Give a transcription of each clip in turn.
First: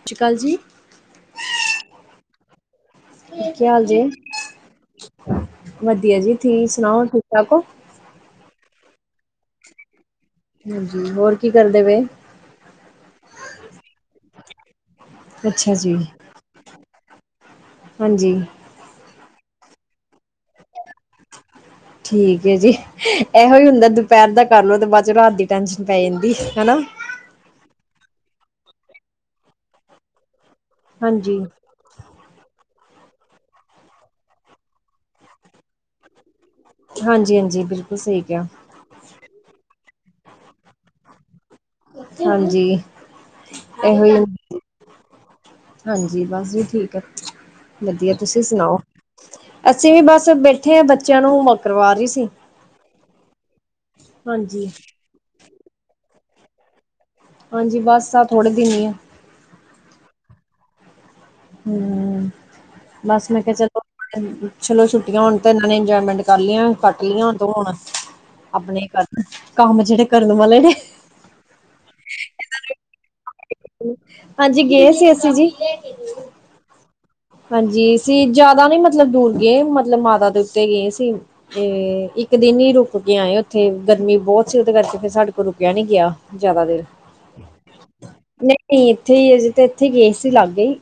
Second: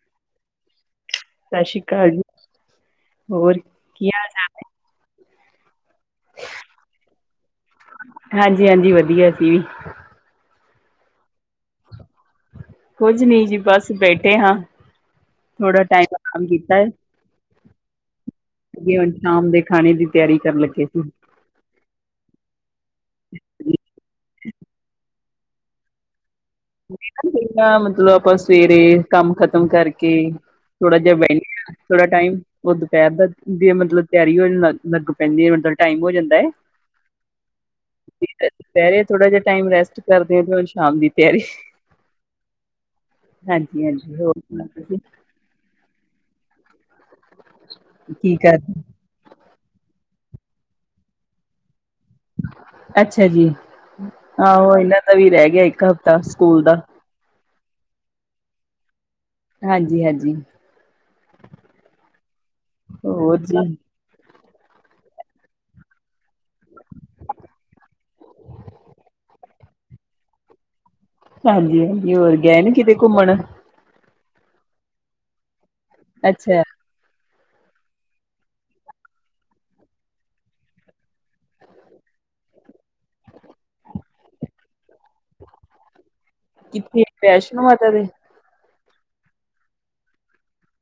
ਸਸ ਰੀ ਕਾਲ ਜੀ। ਸਸ ਰੀ ਕਾਲ ਜੀ। ਕੀ ਹਾਲ ਜੇ? ਵਧੀਆ ਜੀ, ਤੁਸੀ ਸੁਣਾਓ ਠੀਕ ਠਾਕ ਹੋ। ਹਾਂਜੀ ਹਾਂਜੀ ਵਧੀਆ ਸੀ। ਹਾਂਜੀ ਹੋਰ ਕੀ ਕਰਦੇ ਪਏ ਕੁਝ ਨਹੀਂ ਜੀ ਬਸ ਬੈਠੇ ਹਾਂ। ਅੱਛਾ ਥੋੜਾ ਜੀ, ਟਾਈਮ ਆਰਾਮ ਕੀਤਾ ਹੈ ਹਾਂਜੀ। ਅੱਗੇ ਹੁਣ ਸ਼ਾਮ ਦੇ ਖਾਣੇ ਦੀ ਤਿਆਰੀ ਕਰਨ ਲੱਗੇ ਸੀ ਠੀਕ ਹੈ ਜੀ ਇਹੋ ਹੀ ਹੁੰਦਾ ਦੁਪਹਿਰ ਦਾ ਕਰ ਲਓ ਤੇ ਬਾਅਦ ਚਲੋ ਰਾਤ ਦੀ ਟੈਂਸ਼ਨ ਪੈ ਜਾਂਦੀ ਹਨਾ। ਮ ਪਾਂ ਮਤਲਬ ਆਪਾਂ ਸਵੇਰੇ ਕੰਮ ਖਤਮ ਕਰਕੇ ਥੋੜਾ ਜਿਆ ਹਾਂਜੀ। ਬਹਿਨੇ ਥੋੜਾ ਟਾਈਮ ਉਹ ਦੁਪਹਿਰ ਦੀ ਮਤਲਬ ਤਿਆਰੀ ਹੋ ਲੱਗ ਪੈਂਦੀ ਹੈ ਮਤਲਬ ਟਾਈਮ ਹੋ ਜਾਂਦਾ ਹੈ ਹਾਂਜੀ ਹਾਂਜੀ, ਬਿਲਕੁਲ ਸਹੀ ਕਿਹਾ ਕਹਿ ਰਹੇ ਥੋੜਾ ਜਿਹਾ ਟਾਈਮ ਰੈਸਟ ਕਰਦੇ ਹੋ ਹੁ ਸ਼ਾਮ ਦੀ ਤਿਆਰੀ ਹਾਂਜੀ ਹਾਂਜੀ ਹਾਂਜੀ ਇਹੋ ਹੋਰ ਸੁਣਾਓ ਤੁਸੀਂ ਹਾਂਜੀ ਬਸ ਠੀਕ ਆ ਵਧੀਆ ਕੀ ਤੁਸੀਂ ਕਰ ਸੁਣਾਓ ਅਸੀਂ ਵੀ ਬਸ ਬ ਬੈਠੇ ਆ ਬੱਚਿਆਂ ਨੂੰ ਮ ਕਰਵਾ ਰਹੀ ਸੀ ਅੱਛਾ ਜੀ ਹਾਂਜੀ। ਆਹੋ ਇਹਨਾਂ ਦਾ ਵੀ ਰਹਿ ਗਿਆ ਇੱਕ ਹਫ਼ਤਾ ਸਕੂਲ ਦਾ ਹਾਂਜੀ ਬਸ ਆ ਥੋੜੇ ਦਿਨ ਹੀ ਆ ਹਾਂਜੀ ਹਾਂਜੀ ਹਮ ਬਸ ਮੈਂ ਜੀ ਕਿਹਾ ਚ ਦ ਚਲੋ ਛੁੱਟੀਆਂ ਹੁਣ ਤੇ ਇਹਨਾਂ ਨੇ ਇੰਜੋਏਮੈਂਟ ਕਰ ਲਈਆਂ ਕੱਟ ਲਈ ਹੁ ਹੁਣ ਆਪਣੇ ਕਰਨ ਕੰਮ ਜਿਹੜੇ ਕਰਨ ਵਾਲੇ ਨੇ ਹਾਂਜੀ ਹਾਂਜੀ ਹੋਰ ਗ ਨ ਕਿਤੇ ਘੁੰਮਣ ਹਾਂਜੀ ਗਏ ਸੀ ਅਸੀਂ ਜੀ ਅੱਛਾ ਹਾਂਜੀ ਸੀ ਜਿਆਦਾ ਨੀ ਮਤਲਬ ਦੂਰ ਗਏ ਮਤਲਬ ਮਾਤਾ ਦੇ ਉੱਤੇ ਗਏ ਸੀ ਤੇ ਇੱਕ ਦਿਨ ਹੀ ਰੁਕ ਕੇ ਆਏ ਉੱਥੇ ਗਰਮੀ ਬਹੁਤ ਸੀ ਉਹਦੇ ਕਰਕੇ ਫਿਰ ਸਾਡੇ ਕੋਲ ਰੁਕਿਆ ਨੀ ਗਿਆ ਜ਼ਿਆਦਾ ਦੇਰ ਕਿੱਥੇ ਵੈਸ਼ਨੋ ਮਾਤਾ ਦੇ? ਨਹੀਂ ਨਹੀਂ ਇੱਥੇ ਹੀ ਅਜੇ ਤੇ ਇੱਥੇ ਗਏ ਸੀ ਲਾਗੇ ਹੀ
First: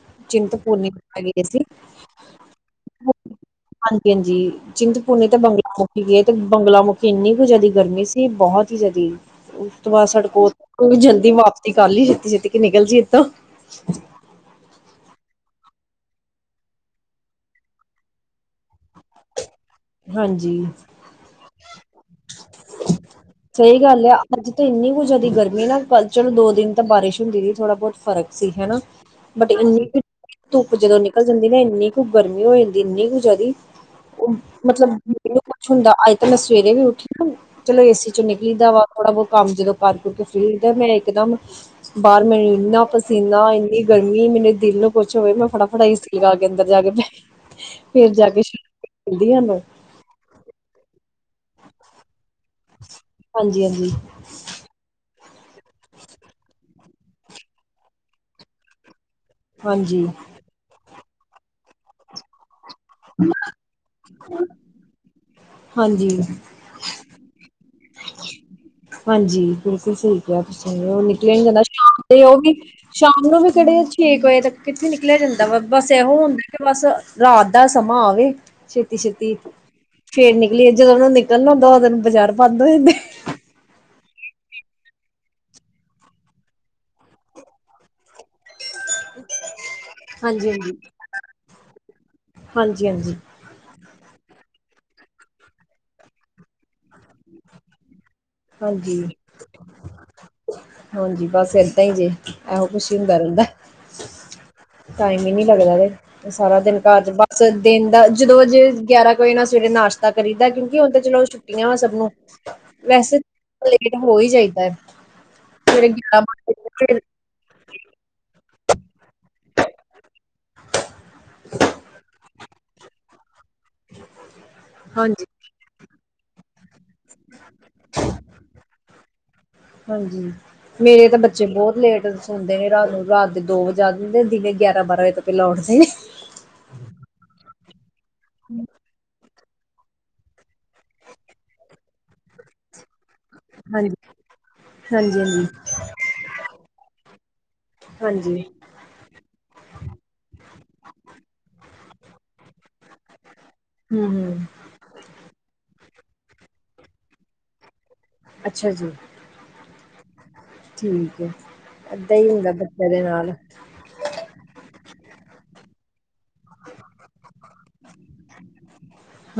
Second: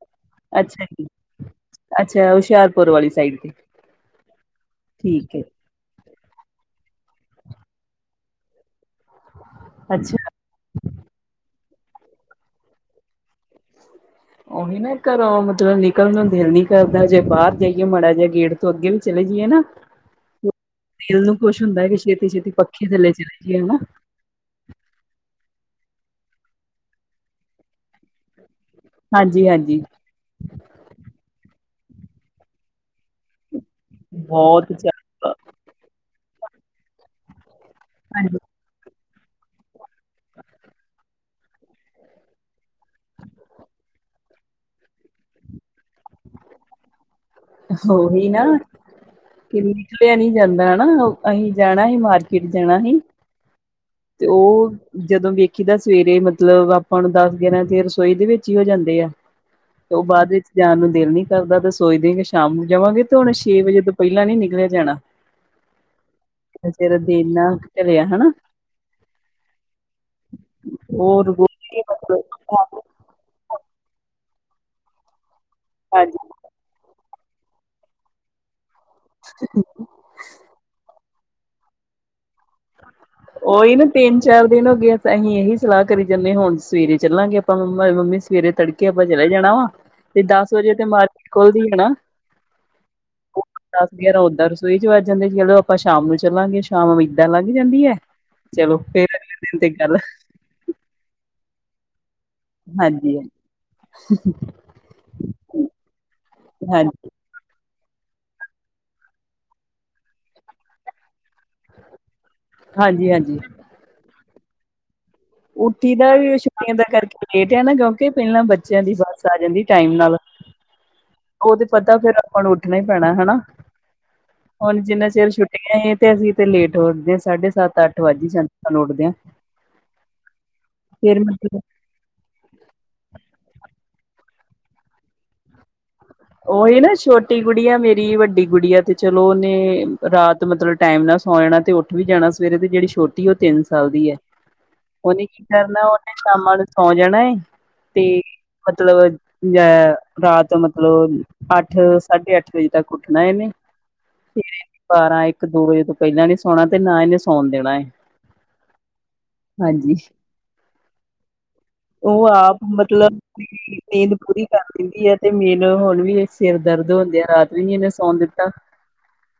ਅੱਛਾ ਚਿੰਤਪੂਰਨੀ ਜੀ, ਗੇ ਸੀ ਅੱਛਾ ਹੁਸ਼ਿਆਰਪੁਰ ਵਾਲੀ ਸਾਈਡ ਤੇ ਹਾਂਜੀ ਹਾਂਜੀ ਚਿੰਤਪੂਰਨੀ ਠੀਕ ਤੇ ਏ। ਬੰਗਲਾ ਏ ਤੇ ਬੰਗਲਾ ਮੁਖੀ ਇੰਨੀ ਕੁ ਜ਼ਿਆਦਾ ਗਰਮੀ ਸੀ ਬਹੁਤ ਦੀ ਉਸ ਤੋਂ ਬਾਅਦ ਅੱਛਾ, ਸੜਕੋ ਜਾਂਦੀ ਵਾਪ ਛਤੀ ਕੱਲ ਹੀ ਛੇਤੀ ਛੇਤੀ ਕਿ ਨਿਕਲ ਜ ਇਏਥੋਂ ਉਹੀ ਨਾ ਘਰੋਂ ਮਤਲਬ ਨਿਕਲਣ ਨੂੰ ਦਿਲ ਨੀ ਕਰਦਾ ਜੇ ਬਾਹਰ ਜਾਈਏ ਮਾੜਾ ਜਿਹਾ ਗੇਟ ਤੋਂ ਅੱਗੇ ਵੀ ਚਲੇ, ਨਾ ਹਾਂਜੀ ਦਿਲ ਨੂੰ ਖੁਸ਼ ਹੁੰਦਾ ਕਿ ਛੇਤੀ-ਛੇਤੀ ਪੱਖੇ ਥੱਲੇ ਚਲੇ ਜਾਈਏ ਹਨਾ, ਸਹੀ ਗੱਲ ਹੈ ਅੱਜ ਤਾਂ ਇੰਨੀ ਕੁ ਜ਼ਿਆਦਾ ਗਰਮੀ ਲ ਚਲੋ ਦੋ ਦਿਨ ਤਾਂ ਬਾਰਿਸ਼ ਹੁੰਦੀ ਸੀ ਥੋੜਾ ਬਹੁਤ ਫ਼ਰਕ ਸੀ ਹਨਾ ਬਟ ਹਾਂਜੀ-ਹਾਂਜੀ। ਇੰਨੀ ਕੁ ਧੁੱਪ ਜਦੋਂ ਨਿਕਲ ਜਾਂਦੀ ਨਾ ਇੰਨੀ ਕੁ ਗਰਮੀ ਹੋ ਜਾਂਦੀ ਇੰਨੀ ਕੁ ਜਿਆਦੀ ਉਹ ਬਹੁਤ ਮਤਲਬ ਜ਼ਿਆਦਾ, ਕੁਛ ਹੁੰਦਾ ਅੱਜ ਤਾਂ ਮੈਂ ਸਵੇਰੇ ਵੀ ਉੱਠੀ ਚਲੋ ਏ ਸੀ ਚੋਂ ਹਾਂਜੀ ਨਿਕਲੀਦਾ ਵਾ ਥੋੜ੍ਹਾ ਬਹੁਤ ਕੰਮ ਜਦੋਂ ਕਰਕੁਰਕੇ ਫਰੀ ਹੁੰਦਾ ਮੈਂ ਇੱਕਦਮ ਹ ਬਾਹਰ ਮੈਨੂੰ ਇੰਨਾ ਪਸੀਨਾ ਇੰਨੀ ਗਰਮੀ ਮੇਰੇ ਦਿਲ ਨੂੰ ਕੁਛ ਹੋਵੇ ਮੈਂ ਫਟਾਫਟਾ ਹੀ ਸੀ ਲਗਾ ਕੇ ਅੰਦਰ ਜਾ ਕੇ ਫੇਰ ਜਾ ਕੇ ਦੀ ਹਾਂ ਨੂੰ। ਨਹੀਂ ਜਾਂਦਾ ਨਾ। ਓ ਅਹੀ ਜਾਣਾ ਹੀ ਮਾਰਕੀਟ, ਜਾਣਾ ਹੀ। ਹਾਂਜੀ ਹਾਂਜੀ ਤੇ ਓ ਜਦੋਂ ਸਵੇਰੇ ਮਤਲਬ, ਆਪਾਂ ਨੂੰ ਦਸ -ਗਿਆਰਾਂ ਤੇ ਰਸੋਈ ਦੇ ਵਿੱਚ ਹੀ ਹੋ ਜਾਂਦੇ ਆ। ਤੇ ਓ ਹਾਂਜੀ ਬਾਅਦ ਵਿੱਚ ਜਾਣ ਨੂੰ ਦਿਲ ਨੀ ਕਰਦਾ ਤੇ ਸੋਚਦੇ ਕਿ ਸ਼ਾਮ ਨੂੰ ਜਾਵਾਂਗੇ ਤੇ ਹੁਣ ਛੇ ਵਜੇ ਤੋਂ ਪਹਿਲਾਂ ਨੀ ਨਿਕਲਿਆ ਜਾਣਾ। ਹਾਂਜੀ ਹੈ ਨਾ। ਹਾਂਜੀ, ਬਿਲਕੁਲ। ਸਹੀ ਕਿਹਾ ਤੁਸੀਂ ਓ ਹੋਰ ਨਿਕਲਿਆ ਨੀ ਜਾਂਦਾ। ਏ ਉਹੀ, ਸ਼ਾਮ ਨੂੰ ਵੀ ਕਿਹੜੇ ਛੇ ਕੇ ਵਜੇ ਤੱਕ ਕਿੱਥੇ ਨਿਕਲਿਆ ਜਾਂਦਾ ਵਾ ਬਸ, ਇਹੋ ਹਾਂਜੀ ਹੁੰਦਾ ਕਿ ਬਸ ਰਾਤ ਦਾ ਸਮਾਂ ਆਵੇ। ਛੇਤੀ-ਛੇਤੀ ਫੇਰ ਨਿਕਲੀਏ ਜਦੋਂ ਨੂੰ ਨਿਕਲਣਾ ਹੁੰਦਾ, ਉਦੋਂ ਨੂੰ ਬਜ਼ਾਰ ਬੰਦ ਹੋ ਜਾਂਦੇ [inaudible] ਤਿੰਨ-ਚਾਰ ਦਿਨ ਹੋ ਗਏ। [unintelligible] ਅਸੀਂ ਇਹੀ ਸਲਾਹ ਕਰੀ ਜਾਂਦੇ ਹਾਂ, ਹੁਣ ਸਵੇਰੇ ਚੱਲਾਂਗੇ ਆਪਾਂ [unintelligible] ਮੰਮੀ ਸਵੇਰੇ ਤੜਕੇ। [unintelligible] ਹੀ ਜਾਣਾ ਵਾ। ਤੇ ਹਾਂਜੀ ਦਸ ਹਾਂਜੀ ਵਜੇ ਤੇ ਮਾਰਕਿਟ ਖੁਲਦੀ ਆ ਨਾ [inaudible] ਹਾਂਜੀ ਹਾਂਜੀ ਦਸ-ਗਿਆਰਾਂ ਓਦਾਂ, [unintelligible] 'ਚ ਵੱਜ ਜਾਂਦੇ ਚਲੋ, ਆਪਾਂ ਸ਼ਾਮ ਨੂੰ ਚੱਲਾਂਗੇ, ਸ਼ਾਮੀ। ਏਦਾਂ ਲੱਗ ਜਾਂਦੀ ਐ ਚਲੋ, [inaudible] ਹਾਂਜੀ ਫਿਰ [inaudible] ਤੇ ਗੱਲ। ਫਿਰ ਤਾਂ ਹੀ ਜੇ, ਇਹੋ ਕੁਛ ਹੀ ਹਾਂਜੀ ਹੁੰਦਾ ਰਹਿੰਦਾ। ਟਾਈਮ ਹੀ ਨੀ ਲੱਗਦਾ ਤੇ ਸਾਰਾ ਦਿਨ ਘਰ ਹਾਂਜੀ 'ਚ ਬਸ। ਦਿਨ ਦਾ ਜਦੋਂ ਅਜੇ ਗਿਆਰਾਂ 'ਕ ਵਜੇ ਨਾ, ਸਵੇਰੇ ਨਾਸ਼ਤਾ ਕਰੀਦਾ, ਕਿਉਂਕਿ ਉਹ ਤਾਂ ਚਲੋ [unintelligible] ਵਾ ਸਭ ਨੂੰ ਹਾਂਜੀ ਵੈਸੇ ਹਾਂਜੀ [inaudible] ਲੇਟ ਹੋ ਹੀ ਜਾਈਦਾ। ਸਵੇਰੇ ਉੱਠੀ ਦਾ ਗਿਆਰਾਂ ਵੀ ਛੁੱਟੀਆਂ ਦਾ ਬਾਰਾਂ ਵਜੇ ਕਰਕੇ ਲੇਟ ਆ ਨਾ, ਕਿਉਂਕਿ ਪਹਿਲਾਂ ਬੱਚਿਆਂ ਦੀ ਬੱਸ ਆ ਜਾਂਦੀ ਟਾਈਮ ਨਾਲ [unintelligible] ਤੇ ਪਤਾ ਫੇਰ ਹੁਣ ਉੱਠਣਾ ਹੀ ਪੈਣਾ ਹੈ ਨਾ ਹੁਣ, ਜਿੰਨਾ ਹਾਂਜੀ ਚਿਰ ਛੁੱਟੀਆਂ ਏ ਤੇ ਅਸੀਂ ਤੇ ਲੇਟ ਉੱਠਦੇ ਸਾਢੇ ਸੱਤ-ਅੱਠ ਵੱਜ ਹੀ ਜਾਂਦੇ ਸਾਨੂੰ ਉੱਠਦਿਆਂ। ਹਾਂਜੀ ਮੇਰੇ ਤਾਂ ਬੱਚੇ ਬਹੁਤ ਲੇਟ ਸੌਂਦੇ ਨੇ ਰਾਤ ਨੂੰ ਰਾਤ ਦੇ ਦੋ [unintelligible] ਦਿਨੇ ਗਿਆਰਾਂ-ਬਾਰਾਂ ਵਜੇ ਤੋਂ ਪਹਿਲਾਂ ਉੱਠਦੇ ਨੇ। ਉਹੀ ਨਾ ਛੋਟੀ ਗੁੱਡੀਆਂ ਮੇਰੀ, ਵੱਡੀ ਗੁੱਡੀਆਂ ਆ ਤੇ ਚਲੋ, ਤੇ ਰਾਤ ਮਤਲਬ ਟਾਇਮ ਨਾਲ ਸੌਂ ਜਾਣਾ ਤੇ ਉੱਠ ਵੀ ਜਾਣਾ ਸਵੇਰੇ, ਤੇ ਜਿਹੜੀ ਛੋ [unintelligible] ਤਿੰਨ ਸਾਲ ਹਾਂਜੀ ਦੀ ਐ ਹਾਂਜੀ ਉਹਨੇ ਕੀ ਹਾਂਜੀ ਕਰਨਾ, ਉਹਨੇ ਸ਼ਾਮਾ ਨੂੰ ਸੌਂ ਜਾਣਾ ਹੈ। ਤੇ ਹਾਂਜੀ ਮਤਲਬ [unintelligible] ਰਾਤ ਮਤਲਬ ਅੱਠ ਸਾਢੇ ਅੱਠ, ਵਜੇ ਤੱਕ ਉੱਠਣਾ ਇੰਨੇ ਹੂੰ ਹੂੰ [inaudible] ਬਾਰਾਂ, ਇੱਕ ਦੋ ਵਜੇ ਤੋਂ ਪਹਿਲਾਂ ਨੀ ਸੌਣਾ ਤੇ ਨਾ ਇਹਨੇ ਸੌਣ ਦੇਣਾ ਏ। ਅੱਛਾ ਜੀ, [inaudible] ਠੀਕ ਹੈ। ਏਦਾਂ ਉਹ ਹੀ ਹੁੰਦਾ ਆਪ ਬੱਚਿਆਂ ਦੇ ਮਤਲਬ ਨਾਲ ਨੀਂਦ ਪੂਰੀ ਕਰ ਲੈਂਦੀ ਹੈ ਤੇ [unintelligible] ' [unintelligible] ਹੁਣ ਵੀ ਸਿਰ ਦਰਦ ਹੋਣ ਦਿਆ ਰਾਤ ਵੀ ਨੀ ਇਹਨੇ ਸੌਣ ਦਿੱਤਾ,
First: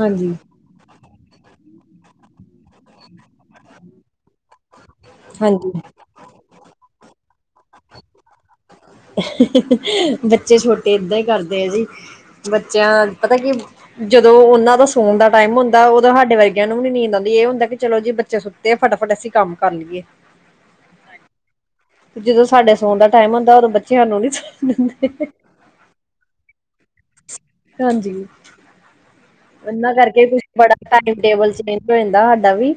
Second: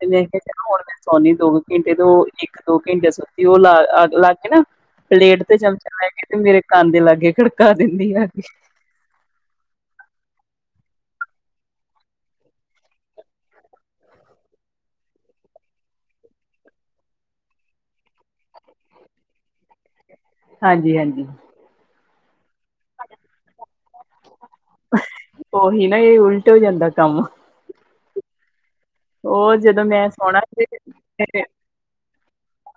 ਤੇ ਮੈਂ ਕਿਹਾ, ਸੋਨੀ ਦੋ ਕ ਘੰਟੇ ਤੇ ਉਹ ਇੱਕ-ਦੋ ਘੰਟੇ ਸੁੱਤੀ ਉਹ ਲ ਅੱਗ ਲੱਗ ਕੇ ਨਾ। ਪਲੇਟ ਤੇ ਹਾਂਜੀ ਚਮਚੇ ਲੈ ਕੇ ਤੇ ਮੇਰੇ ਕੰਨ ਦੇ ਲਾਗੇ, ਖੜਕਾ ਦਿੰਦੀ ਆ ਕੇ। ਹ ਹ ਹ ਬੱਚੇ ਛੋਟੇ ਏਦਾਂ ਹੀ ਕਰਦੇ ਆ ਜੀ ਬੱਚਿਆਂ ਪਤਾ ਕੀ ਜਦੋਂ ਉਹਨਾਂ ਦਾ ਸੋਣ ਦਾ ਟਾਈਮ ਹੁੰਦਾ ਉਦੋਂ ਹਾਡੇ ਵਰਗਿਆਂ ਨੂੰ ਵੀ ਨੀ ਨੀਂਦ ਆਉਂਦੀ ਇਹ ਹੁੰਦਾ ਕਿ ਚਲੋ ਜੀ ਬੱਚੇ ਸੁੱਤੇ ਫ ਫਟਾਫਟ ਅਸੀਂ ਕੰਮ ਕਰ ਲਈਏ। ਹਾਂਜੀ, ਹਾਂਜੀ। ਜਦੋਂ ਸਾਡੇ ਸੌਣ ਦਾ ਟਾਈਮ ਹੁੰਦਾ, ਉਦੋਂ ਬੱਚੇ ਹਾਨੂੰ ਨੀ ਦਿੰਦੇ ' [inaudible] ਉਹੀ ਨਾ, ਏ ਉਲਟ ਹੋ ਜਾਂਦਾ ਕੰਮ। ਉਹ ਜਦੋਂ ਇਹਨਾਂ ਮੈਂ ਕਰਕੇ ਸੋਣਾ ਕੁਛ ਸੀ ਬੜਾ ਟਾਈਮ-ਟੇਬਲ ਚੇਂਜ ਹੋ ਜਾਂਦਾ ਹਾਡਾ ਵੀ।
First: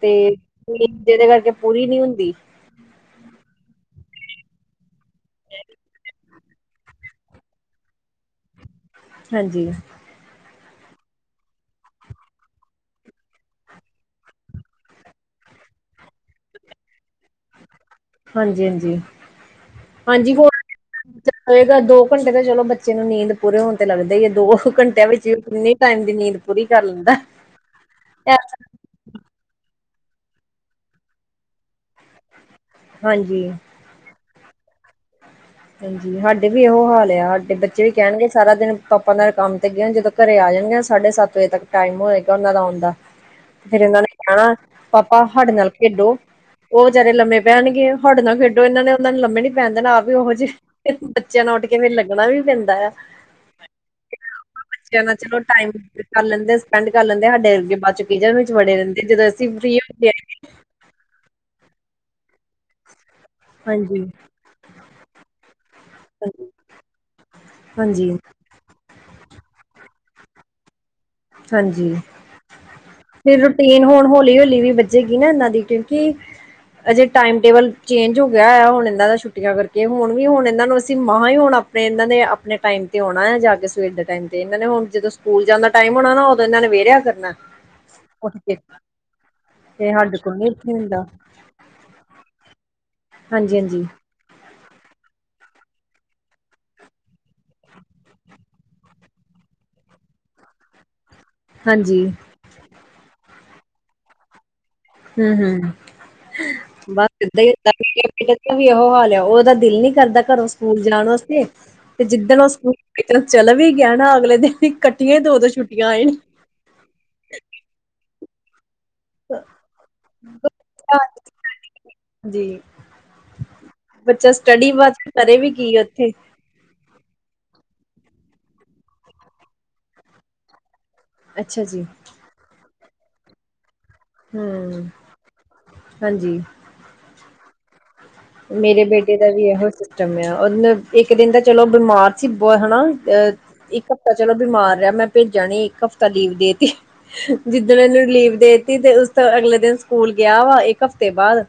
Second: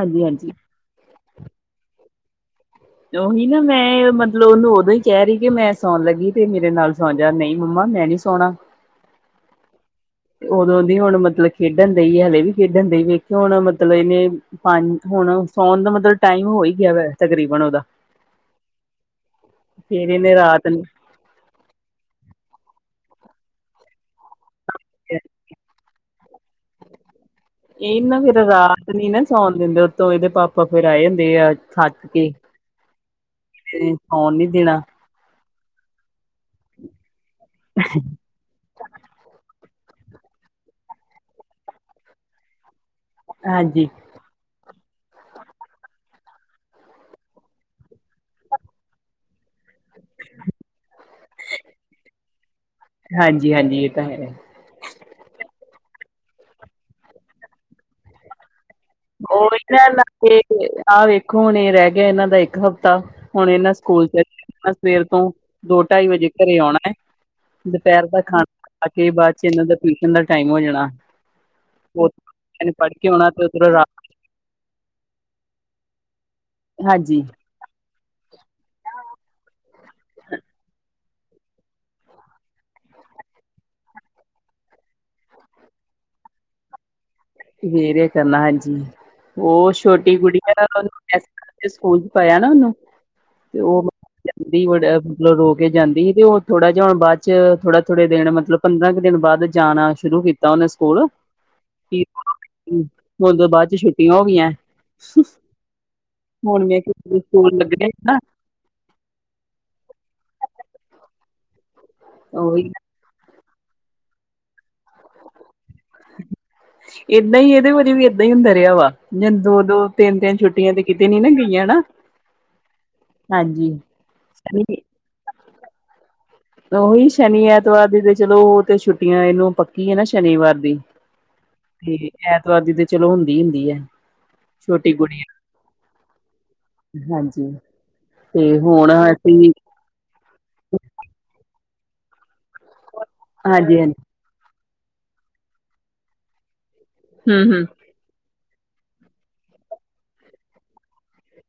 ਤੇ ' [inaudible] ਜਿਹਦੇ ਕਰਕੇ ਪੂਰੀ ਨੀ ਹੁੰਦੀ। ਉਹੀ ਨਾ, ਮੈਂ ਮਤਲਬ ਉਹਨੂੰ ਉਦੋਂ ਹੀ ਕਹਿ ਰਹੀ ਕਿ ਮੈਂ ਸੌਣ ਲੱਗੀ। ਤੇ ਮੇਰੇ ਨਾਲ ਸੋ ਜਾ ਨਹੀਂ ਮੰਮਾ, ਮੈਂ ਨੀ ਸੋਣਾ। ਹਾਂਜੀ। ਤੇ ਉਦੋਂ ਦੀ ਹੁਣ ਮਤਲਬ ਖੇਡਣ ਦੇਈ ਹਾਲੇ ਵੀ ਹਾਲੇ ਵੀ ਖੇਡਣ ਦੇਈ ਏ ਵੇਖ ਹੁਣ, ਮਤਲਬ ਇਹਨੇ ਪੰਜ ਹੁਣ ਸੌਣ ਦਾ ਮਤਲਬ ਟਾਈਮ ਹੋ ਹੀ ਗਿਆ ਵਾ, ਹਾਂਜੀ-ਹਾਂਜੀ, ਫੇਰ ਹਾਂਜੀ ਇਹਨੇ ਰਾਤ ਨੂੰ [inaudible] ਜਾਏਗਾ ਦੋ ਘੰਟੇ ਤਾਂ ਚਲੋ ਬੱਚੇ ਨੂੰ ਨੀਂਦ ਪੂਰੇ ਹੋਣ ਤੇ ਲੱਗਦੇ ਈ ਆ ਦੋ ਘੰਟਿਆਂ ਵਿੱਚ ਕਿੰਨੇ ਟਾਈਮ ਦੀ ਨੀਂਦ ਪੂਰੀ ਕਰ ਲੈਂਦਾ। ਇਹ ਨਾ ਫੇਰ, ਰਾਤ ਨੀ ਨਾ ਸੌਣ ਦਿੰਦੇ ਉ ਇਹਦੇ ਪਾਪਾ ਫੇਰ ਆਏ ਹੁੰਦੇ ਆ ਥੱਕ ਕੇ, ਹਾਂਜੀ ਤੇ ਸੌਣ ਨੀ ਦੇਣਾ ਹਾਂਜੀ ਸਾਡੇ ਵੀ ਇਹੋ ਹਾਲ ਆ, ਸਾਡੇ ਬੱਚੇ ਵੀ ਕਹਿਣਗੇ ਸਾਰਾ ਦਿਨ ਪਾਪਾ ਨਾਲ ਕੰਮ ਜਦੋਂ ਘਰੇ ਆ ਜਾਣੀਆਂ, ਸਾਢੇ ਸੱਤ ਵਜੇ ਤੱਕ ਟਾਈਮ ਹੋਏਗਾ ਉਹਨਾਂ ਦੇ ਆਣ ਦਾ। ਫੇਰ ਇਹਨਾਂ ਨੇ ਕਹਿਣਾ, ਪਾਪਾ ਆਹਡੇ ਨਾਲ ਖੇਡੋ। ਉਹ ਬਚਾਰੇ ਲੰਮੇ ਪੈਣਗੇ ਆਹਡੇ ਨਾਲ ਖੇਡੋ ਇਹਨਾਂ ਨੇ ਉਹਨਾਂ ਨੂੰ ਲੰਮੇ ਨੀ ਪੈਣ ਦੇਣਾ ਆਪ ਵੀ ਉਹ ਜਿਹੇ ਬੱਚਿਆਂ ਨਾਲ ਉੱਠ ਕੇ ਫੇਰ ਲੱਗਣਾ ਵੀ ਪੈਂਦਾ ਹਾਂਜੀ-ਹਾਂਜੀ-ਹਾਂਜੀ ਇਹ ਤਾਂ ਹੈ। ਬੱਚਿਆਂ ਨਾਲ ਚਲੋ ਟਾਈਮ ਕਰ ਲੈਂਦੇ ਸਪੈਂਡ ਕਰ ਲੈਂਦੇ ਆ ਸਾਡੇ ਅਰਗੇ ਬਾਦ ਚ ਕਹੀ ਜਾਣ ਵੀ। ਉਹ ਇਹਨਾਂ ਆਹ ਵੇਖੋ ਹੁਣ ਇਹ ਰਹਿ ਗਿਆ ਇਹਨਾਂ ਦਾ ਇੱਕ ਇੱਕ ਹਫ਼ਤਾ ਹੁਣ ਇਹਨਾਂ ਸਕੂਲ ਹਾਂਜੀ ਚ ਸਵੇਰ ਤੋਂ ਦੋ ਢਾਈ ਵਜੇ ਘਰੇ ਆਉਣਾ ਐ ਦੁਪਹਿਰ ਹਾਂਜੀ ਦਾ ਖਾਣਾ ਖਾ ਕੇ ਬਾਅਦ ਚ ਇਹਨਾਂ ਦਾ ਟਿਊਸ਼ਨ ਦਾ ਟਾਈਮ ਹੋ ਜਾਣਾ। ਹਾਂਜੀ ਨੇ ਪੜ੍ਹ ਕੇ ਆਉਣਾ ਫਿਰ ਤੇ ਉਧਰੋਂ ਰੂਟੀਨ ਰਾਤ ਹੋਣ ਹੋਲੀ ਹੋਲੀ ਹੌਲੀ ਵੀ ਵੱਜੇਗੀ ਨਾ ਇਹਨਾਂ ਦੀ ਕਿਉਂਕਿ ਅਜੇ ਹਾਂਜੀ ਟਾਈਮ ਟੇਬਲ ਚੇਂਜ ਹੋ ਗਿਆ ਆ ਹੁਣ ਇਹ ਦਾ ਛੁੱਟੀਆਂ ਕਰਕੇ ਹੁਣ ਵੀ ਹੁਣ ਇਹਨਾਂ ਨੂੰ ਸ ਅਸੀਂ ਮਾਂ ਏ ਹੁਣ ਆਪਣੇ ਇਹਨਾਂ ਨੇ ਆਪਣੇ ਟਾਈਮ ਤੇ ਆਉਣਾ ਆ ਜਾ ਕੇ ਸਵੇਰ ਦੇ ਟਾਈਮ ਤੇ ਇਹਨਾਂ ਨੇ ਹੁਣ ਜਦੋਂ ਸਕੂਲ ਜਾਨਾ ਟਾਈਮ ਹੋਣਾ ਨਾ ਉਦੋ ਇਹਨਾਂ ਨੇ ਵੇਰਿਆ ਫੇਰ ਵੇਰੇ ਕਰਨਾ ਹਾਂਜੀ। ਉਹ ਤੇ ਛੋਟੀ ਸਾਡੇ ਕੋਲ ਕੁੜੀ ਨੀ ਐ ਉੱਠ ਓਹਨੂੰ ਹੁੰਦਾ ਐਸ ਸਕੂਲ ਚ ਪਾਇਆ ਨਾ ਉਹਨੂੰ। ਹਾਂਜੀ ਤੇ ਹਾਂਜੀ ਉਹਦੀ ਮਤਲਬ ਰੋ ਕੇ ਜਾਂਦੀ ਸੀ ਤੇ ਉਹ ਥੋੜਾ ਜਿਹਾ ਹੋਣ ਬਾਅਦ ਚ ਥੋੜਾ ਥੋੜੇ ਦਿਨ ਮਤਲਬ ਪੰਦਰਾਂ ਕੁ ਦਿਨ ਬਾਅਦ ਜਾਣਾ ਸ਼ੁਰੂ ਸ਼ੁਰੂ ਕੀਤਾ ਉਹਨੇ ਸਕੂਲ। ਹਾਂਜੀ। ਹੁਣ ਦੋ ਬਾਅਦ ਚ ਛੁੱਟੀਆਂ ਹੋ ਗਈਆਂ। ਹੂੰ ਹੂੰ ਹੁਣ ਮੈਂ ਕਿਹਾ ਬਸ ਸਕੂਲ ਏਦਾਂ ਲੱਗਣੇ ਨਾ ਈ ਵੀ ਇਹੋ ਹਾਲ ਏ ਉਹਦਾ ਦਿਲ ਨੀ ਕਰਦਾ ਘਰੋਂ ਸਕੂਲ ਜਾਣ ਵਾਸਤੇ ਤੇ ਜਿੱਦਣ ਉਹ ਉਹੀ ਸਕੂਲ ਚਲਾ ਵੀ ਗਿਆ ਨਾ ਅਗਲੇ ਦਿਨ ਹੀ ਕੱਠੀਆਂ ਹੀ ਦੋ ਦੋ ਛੁੱਟੀਆਂ ਆ ਜਾਣੀ ਆ। ਨਈਂ ਦਰਿਆ ਵਾ ਜਾਂ ਦੋ ਦੋ ਤਿੰਨ ਤਿੰਨ ਛੁੱਟੀਆਂ ਤੇ ਕਿਤੇ ਨੀ ਨਾ ਗਈਆਂ ਨਾ। ਜੀ, ਹਾਂਜੀ ਬੱਚਾ ਸਟੱਡੀ ਸ਼ਨੀ ਬਸ ਕਰੇ ਵੀ ਕੀ ਉੱਥੇ। ਉਹੀ ਸ਼ਨੀ ਐਤਵਾਰ ਦੀ ਤੇ ਚਲੋ ਉਹ ਤੇ ਛੁੱਟੀਆਂ ਇਹਨੂੰ ਪੱਕੀ ਐ ਨਾ ਸ਼ਨੀਵਾਰ ਦੀ। ਅੱਛਾ ਜੀ, ਤੇ ਐਤਵਾਰ ਦੀ ਤੇ ਚਲੋ ਹੁੰਦੀ ਹੁੰਦੀ ਐ। ਹੂੰ, ਛੋਟੀ ਕੁੜੀ ਹਾਂਜੀ। ਹਾਂਜੀ। ਤੇ ਮੇਰੇ ਹੁਣ ਬੇਟੇ ਦਾ ਵੀ ਅਸੀਂ ਇਹੋ ਸਿਸਟਮ ਆ। ਮਤਲਬ ਇੱਕ ਦਿਨ ਤਾਂ ਚਲੋ ਬਿਮਾਰ ਸੀ, ਬਹੋ ਹਨਾ ਅ ਹਾਂਜੀ ਹਾਂਜੀ ਇੱਕ ਹਫ਼ਤਾ ਚਲੋ ਬਿਮਾਰ ਰਿਹਾ ਮੈਂ ਭੇਜਾ ਨਹੀਂ, ਇੱਕ ਹਫ਼ਤਾ ਲੀਵ ਦੇ ਤੀ, ਹਮ ਹਮ ਜਿੱਦਣ ਇਹਨੂੰ ਲੀਵ ਦੇ ਤੀ ਉਸ ਤੋਂ ਅਗਲੇ ਦਿਨ ਸਕੂਲ ਗਿਆ ਵਾ ਇੱਕ ਹਫ਼ਤੇ ਬਾਅਦ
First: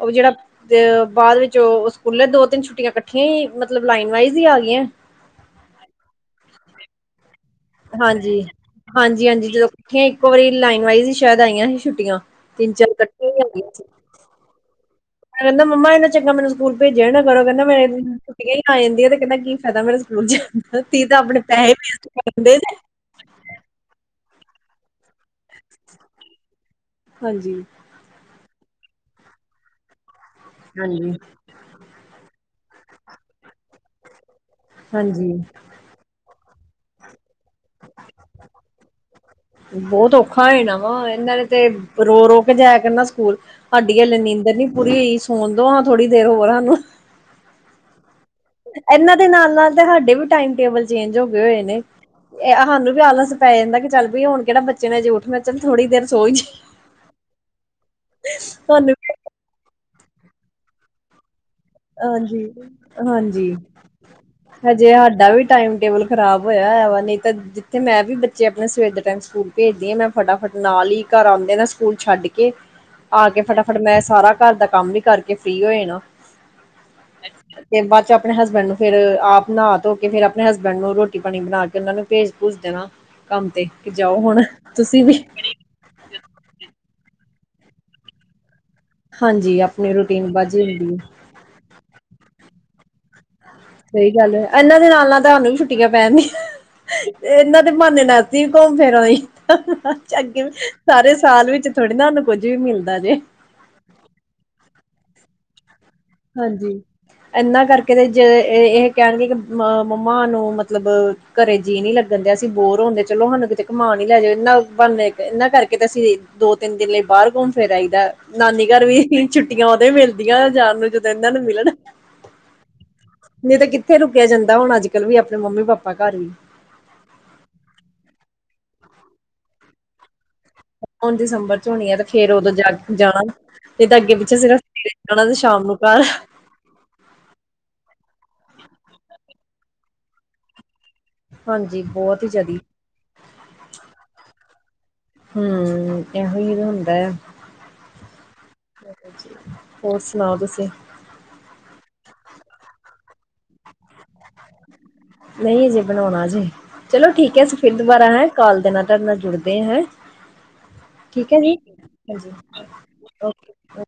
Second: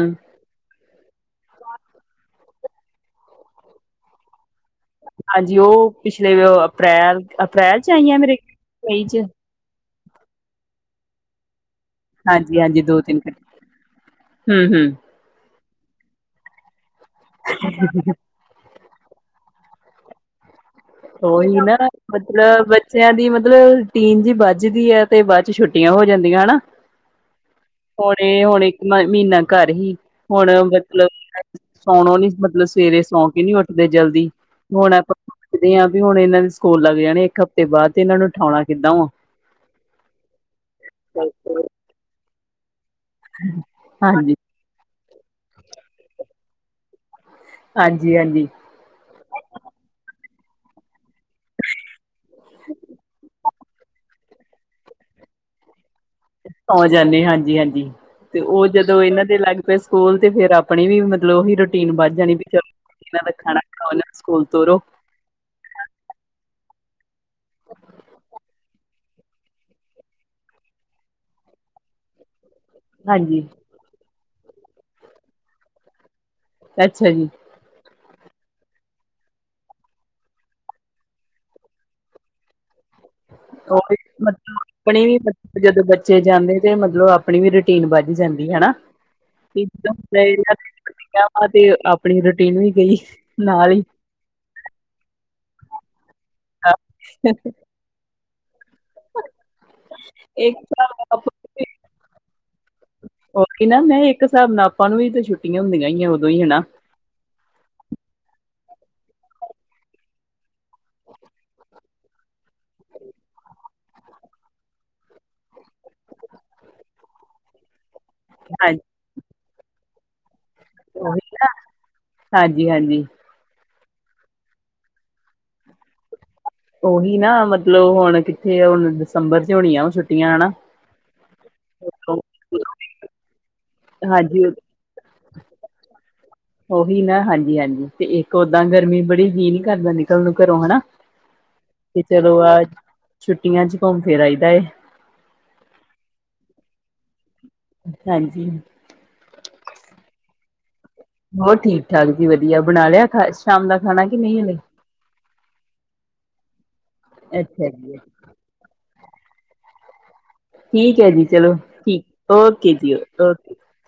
ਉਹ ਜਿਹੜਾ ਤੇ ਬਾਅਦ ਵਿੱਚ ਉਹ ਸਕੂਲੇ ਦੋ ਤਿੰਨ ਛੁਟੀਆਂ ਕੱਠੀਆਂ ਈ ਮਤਲਬ ਲਾਈਨ ਵਾਈਜ ਈ ਆ ਗਈਆਂ। ਹਾਂਜੀ ਉਹ ਪਿਛਲੇ ਅਪ੍ਰੈਲ ਅਪ੍ਰੈਲ ਚ ਆਈ ਆ ਨੇ ਮਈ ਚ। ਇਕੱਠੀਆ ਇੱਕੋ ਵਾਰੀ ਲਾਈਨ ਵਾਈਜ਼ ਹੀ ਸ਼ਾਇਦ ਆਈਆਂ ਸੀ ਛੁੱਟੀਆਂ ਹਾਂਜੀ ਤਿੰਨ ਹਾਂਜੀ ਚਾਰ ਦੋ ਇਕੱਠੇ ਤਿੰਨ ਹੋ ਗਈਆਂ ਸੀ। ਹੂੰ-ਹੂੰ, ਕਹਿੰਦਾ ਮੰਮਾ ਇਹਨਾ ਚੰਗਾ ਮੈਨੂੰ ਸਕੂਲ ਭੇਜਿਆ ਨਾ ਕਰੋ ਕਹਿੰਦਾ ਮੇਰੀ ਆ ਐਨੀ ਆ ਛੁੱਟੀਆ ਹੀ ਆ ਜਾਂਦੀ। ਤੇ ਕਹਿੰਦਾ ਕੀ ਫ਼ਾਇਦਾ ਮੇਰਾ ਸਕੂਲ ਜਾਣ ਦਾ ਤੀ ਤਾਂ ਆਪਣੇ ਉਹੀ ਪੈਸੇ ਨਾ ਵੇਸਟ ਕਰਦੇ ਮਤਲਬ ਨੇ ਬੱਚਿਆਂ ਦੀ ਮਤਲਬ ਟੀਨ ਜੀ ਵੱਝਦੀ ਆ। ਤੇ ਬਾਅਦ ਚ ਛੁੱਟੀਆਂ ਹੋ ਜਾਂਦੀਆਂ ਹਨਾ ਹਾਂਜੀ ਹੁਣੇ ਹੁਣੇ ਮ ਮਹੀਨਾ ਘਰ ਹੀ ਹੁਣ ਮਤਲਬ ਹਾਂਜੀ ਸੌਣੋ ਨੀ ਮਤਲਬ ਸਵੇਰੇ ਸੌ ਕੇ ਨੀ ਉੱਠਦੇ ਜਲਦੀ ਹੁਣ ਆਪਾਂ ਹਾਂਜੀ ਦੇ ਆ ਵੀ ਹੁਣ ਇਹਨਾਂ ਦੇ ਸਕੂਲ ਲੱਗ ਜਾਣੇ ਇੱਕ ਹਫ਼ਤੇ ਬਾਦ ਤੇ ਏਨਾਂ ਨੂੰ ਉਠਾਉਣਾ ਕਿੱਦਾਂ ਵਾ ਬਹੁਤ ਔਖਾ ਏ ਨਾ ਵਾ ਏਨਾਂ ਨੇ ਤੇ ਰੋ ਰੋ ਕੇ ਜਾਇ ਕਰਨਾ ਸਕੂਲ ਸਾਡੀ ਹਲੇ ਹਾਂਜੀ, ਨੀਂਦਰ ਨੀ ਪੂਰੀ ਹੋਈ ਸੋਣ ਦੋ ਨਾ ਥੋੜੀ ਦੇਰ ਹੋਰ ਸਾਨੂੰ ਹਾਂਜੀ-ਹਾਂਜੀ ਏਨਾਂ ਦੇ ਨਾਲ ਨਾਲ ਤੇ ਸਾਡੇ ਵੀ ਟਾਈਮ ਟੇਬਲ ਚੇਂਜ ਹੋਗੇ ਹੋਏ ਨੇ ਏ ਹਾਂਨੂੰ ਵੀ ਆਲਸ ਪੈ ਜਾਂਦਾ ਕਿ ਚੱਲ ਵਈ ਹੁਣ ਕੇੜਾ ਬੱਚੇ ਨੇ ਹਜੇ ਉੱਠਣਾ ਮੈਂ ਚੱਲ ਥੋੜੀ ਦੇਰ ਸੋ ਹੀ ਜਾਈਏ। ਆ ਜਾਂਨੇ ਹਾਂਜੀ ਹਾਂਜੀ ਤੇ ਓ ਤੁਹਾਨੂੰ ਜਦੋਂ ਵੀ ਏਨਾਂ ਦੇ ਲੱਗ ਪੇ ਸਕੂਲ ਤੇ ਫੇਰ ਆਪਣੀ ਵੀ ਮਤਲਬ ਓਹੀ ਰੋ ਹਾਂਜੀ ਹਾਂਜੀ ਖਾਓ ਇਹਨਾਂ ਨੂੰ ਸਕੂਲ ਤੋਰੋ ਹਜੇ ਹਾਡਾ ਵੀ ਟਾਈਮ ਟੇਬਲ ਖ਼ਰਾਬ ਹੋਇਆ ਆ ਵਾ, ਨਹੀ ਤਾਂ ਜਿੱਥੇ ਮੈਂ ਵੀ ਬੱਚੇ ਆਪਣੇ ਸਵੇਰ ਦੇ ਉਸ ਟਾਈਮ ਸਕੂਲ ਭੇਜਦੀ ਆ ਮੈਂ ਫਟਾਫਟ, ਨਾਲ ਹੀ ਘਰ ਆਂਉਂਦੇ ਨਾ ਸਕੂਲ ਛੱਡ ਕੇ ਆ ਕੇ ਹਾਂਜੀ ਫਟਾਫਟ ਮੈਂ ਸਾਰਾ ਘਰ ਦਾ ਕੰਮ ਵੀ ਕਰਕੇ ਫ੍ਰੀ ਹੋ ਜਣਾ। ਅੱਛਾ ਜੀ। ਆਪਣੇ ਹਸਬੈਂਡ ਨੂੰ ਫਿਰ ਆਪ ਨਾ ਧੋ ਕੇ ਫਿਰ ਆਪਣੇ ਹਸਬੈਂਡ ਨੂੰ ਰੋਟੀ ਪਾਣੀ ਬਣਾ ਕੇ ਓਨਾਂ ਨੂੰ ਭੇਜ ਭੂਜ ਦੇਣਾ। ਕੰਮ ਤੇ ਕਿ ਜਾਓ [unintelligible] ਹੁਣ ਆਪਣੇ ਤੁਸੀਂ ਵੀ [unintelligible] ਜਦੋਂ ਬੱਚੇ ਜਾਂਦੇ ਤੇ ਮਤਲਬ ਆਪਣੀ ਵੀ ਰੂਟੀਨ ਬਜ ਜਾਂਦੀ ਹਨਾ, ਹਾਂਜੀ ਤੇ ਆਪਣੀ ਰੂਟੀਨ ਬਾਜੀ ਹੁੰਦੀ ਹੈ [unintelligible] ਆਪਣੀ ਰੂਟੀਨ ਵੀ ਗਈ। ਨਾਲ ਹੀ। ਸਈ ਗੱਲ ਐ, ਏਨਾਂ ਦੇ ਨਾਲ-ਨਾਲ ਤੁਹਾਨੂੰ ਵੀ ਛੁੱਟੀਆਂ ਪੈਣ, ਏਨਾਂ ਦੇ ਬਾਨੇ ਨਾਲ ਅਸੀ ਵੀ ਘੁੰਮ ਫਿਰ ਆਈ, ਅੱਗੇ ਇੱਕ ਹਿਸਾਬ ਸਾਰੇ ਨਾਲ ਆਪਾਂ ਸਾਲ ਵਿੱਚ ਥੋੜੀ ਨਾ ਓਨੂੰ ਕੁੱਝ ਵੀ ਮਿਲਦਾ ਜੇ। ਉਹੀ ਨਾ ਇੱਕ ਸਾਲ ਹੁਣ ਆਪਾਂ ਨੂੰ ਵੀ ਤੇ ਛੁੱਟੀਆਂ ਹੁੰਦੀਆਂ ਹੀ ਆ ਉਦੋਂ ਹੀ ਹਨਾ। ਹਾਂਜੀ, ਏਨਾਂ ਕਰਕੇ ਤੇ ਜੇ ਏ ਇਹ ਕੈਨਗੇ ਕਿ ਮ ਮੰਮਾ ਨੂੰ ਮਤਲਬ ਘਰੇ ਜੀਅ ਨੀ ਲੱਗਣ ਦਿਆ ਸੀ, ਬੋਰ ਹੋਣਦੇ ਚਲੋ ਹੁਣ ਕਿਤੇ ਘਮਾਨ ਈ ਲੈ ਜੌ, ਇਨਾ ਬੰਨ [unintelligible] ਏਨਾਂ ਕਰਕੇ ਤੇ ਅਸੀਂ ਦੋ ਤਿੰਨ ਦਿਨ ਲਈ ਬਾਰ ਘੁੰਣ ਫਿਰ ਆਈਦਾ। ਨਾਨੀ ਹਾਂਜੀ ਘਰ ਵੀ, ਛੁੱਟੀਆਂ ਓਦੇ ਹੀ ਮਿਲਦੀਆਂ ਜਾਣ ਨੂੰ ਉਹੀ ਨੰਦਾ ਨੂੰ ਮਿਲਣ, ਹਾਂਜੀ ਹਾਂਜੀ। ਨਈ ਤੇ ਕਿ ਕਿੱਥੇ ਰੁਕਿਆ ਜਾਂਦਾ ਹੁਣ ਅੱਜ ਕੱਲ੍ਹ ਵੀ ਆਪਣੇ ਮੰਮੀ ਪਾਪਾ ਘਰ ਵੀ। ਓਹੀ ਨਾ ਮਤਲਬ ਹੁਣ ਕਿੱਥੇ ਹੁਣ ਦਸੰਬਰ ਚ ਹੋਣੀ ਆ ਉਹ ਛੁੱ ਹੁਣ ਦਸੰਬਰ ਚ ਹੋਣੀਆਂ, ਤੇ ਫੇਰ ਉਦੋਂ ਜਾ ਜਾਣਾ। ਨੀ ਤਾਂ ਅੱਗੇ ਪਿੱਛੇ ਹਾਂਜੀ ਸਿਰਫ਼ ਸਵੇਰੇ ਜਾਣਾ ਤੇ ਸ਼ਾਮ ਨੂੰ ਘਰ। ਦਾਂ ਗਰਮੀ ਬੜੀ ਫੀਲ ਕਰਦਾ, ਨਿਕਲਣ ਨੂੰ ਘਰੋਂ ਹਨਾ। ਹਾਂਜੀ ਤੇ ਬਹੁਤ ਹੀ ਚਲੋ ਜ਼ਿਆਦੀ ਆ ਛੁੱਟੀਆਂ ਚ ਘੁੰਮ ਫਿਰ ਆਈਦਾ ਏ। ਹਮ ਏਹੋ ਈ ਤੇ ਹੁੰਦਾ ਏ। ਹਾਂਜੀ। ਹੋਰ ਸੁਣਾਓ ਤੁਸੀਂ? ਹੋਰ ਠੀਕ ਠਾਕ ਜੀ ਵਧੀਆ, ਬਣਾ ਲਿਆ ਖਾ ਸ਼ਾਮ ਦਾ? ਖਾਣਾ ਕਿ ਨਹੀਂ ਹਲੇ ਨਹੀਂ ਅਜੇ ਬਣਾਉਣਾਜੇ, ਚਲੋ ਠੀਕ ਐ ਅਸੀਂ ਅੱਛਾ ਫਿਰ ਜੀ ਦੁਬਾਰਾ ਹੈਂ ਕਾਲ ਦੇਣਾ [unintelligible] ਨਾਲ ਜੁੜਦੇ ਹੈ। ਹੈ ਠੀਕ ਐ ਜੀ ਚਲੋ ਹਾਂਜੀ ਠੀਕ ਓਕੇ ਜੀ ਓਕੇ ਓਕੇ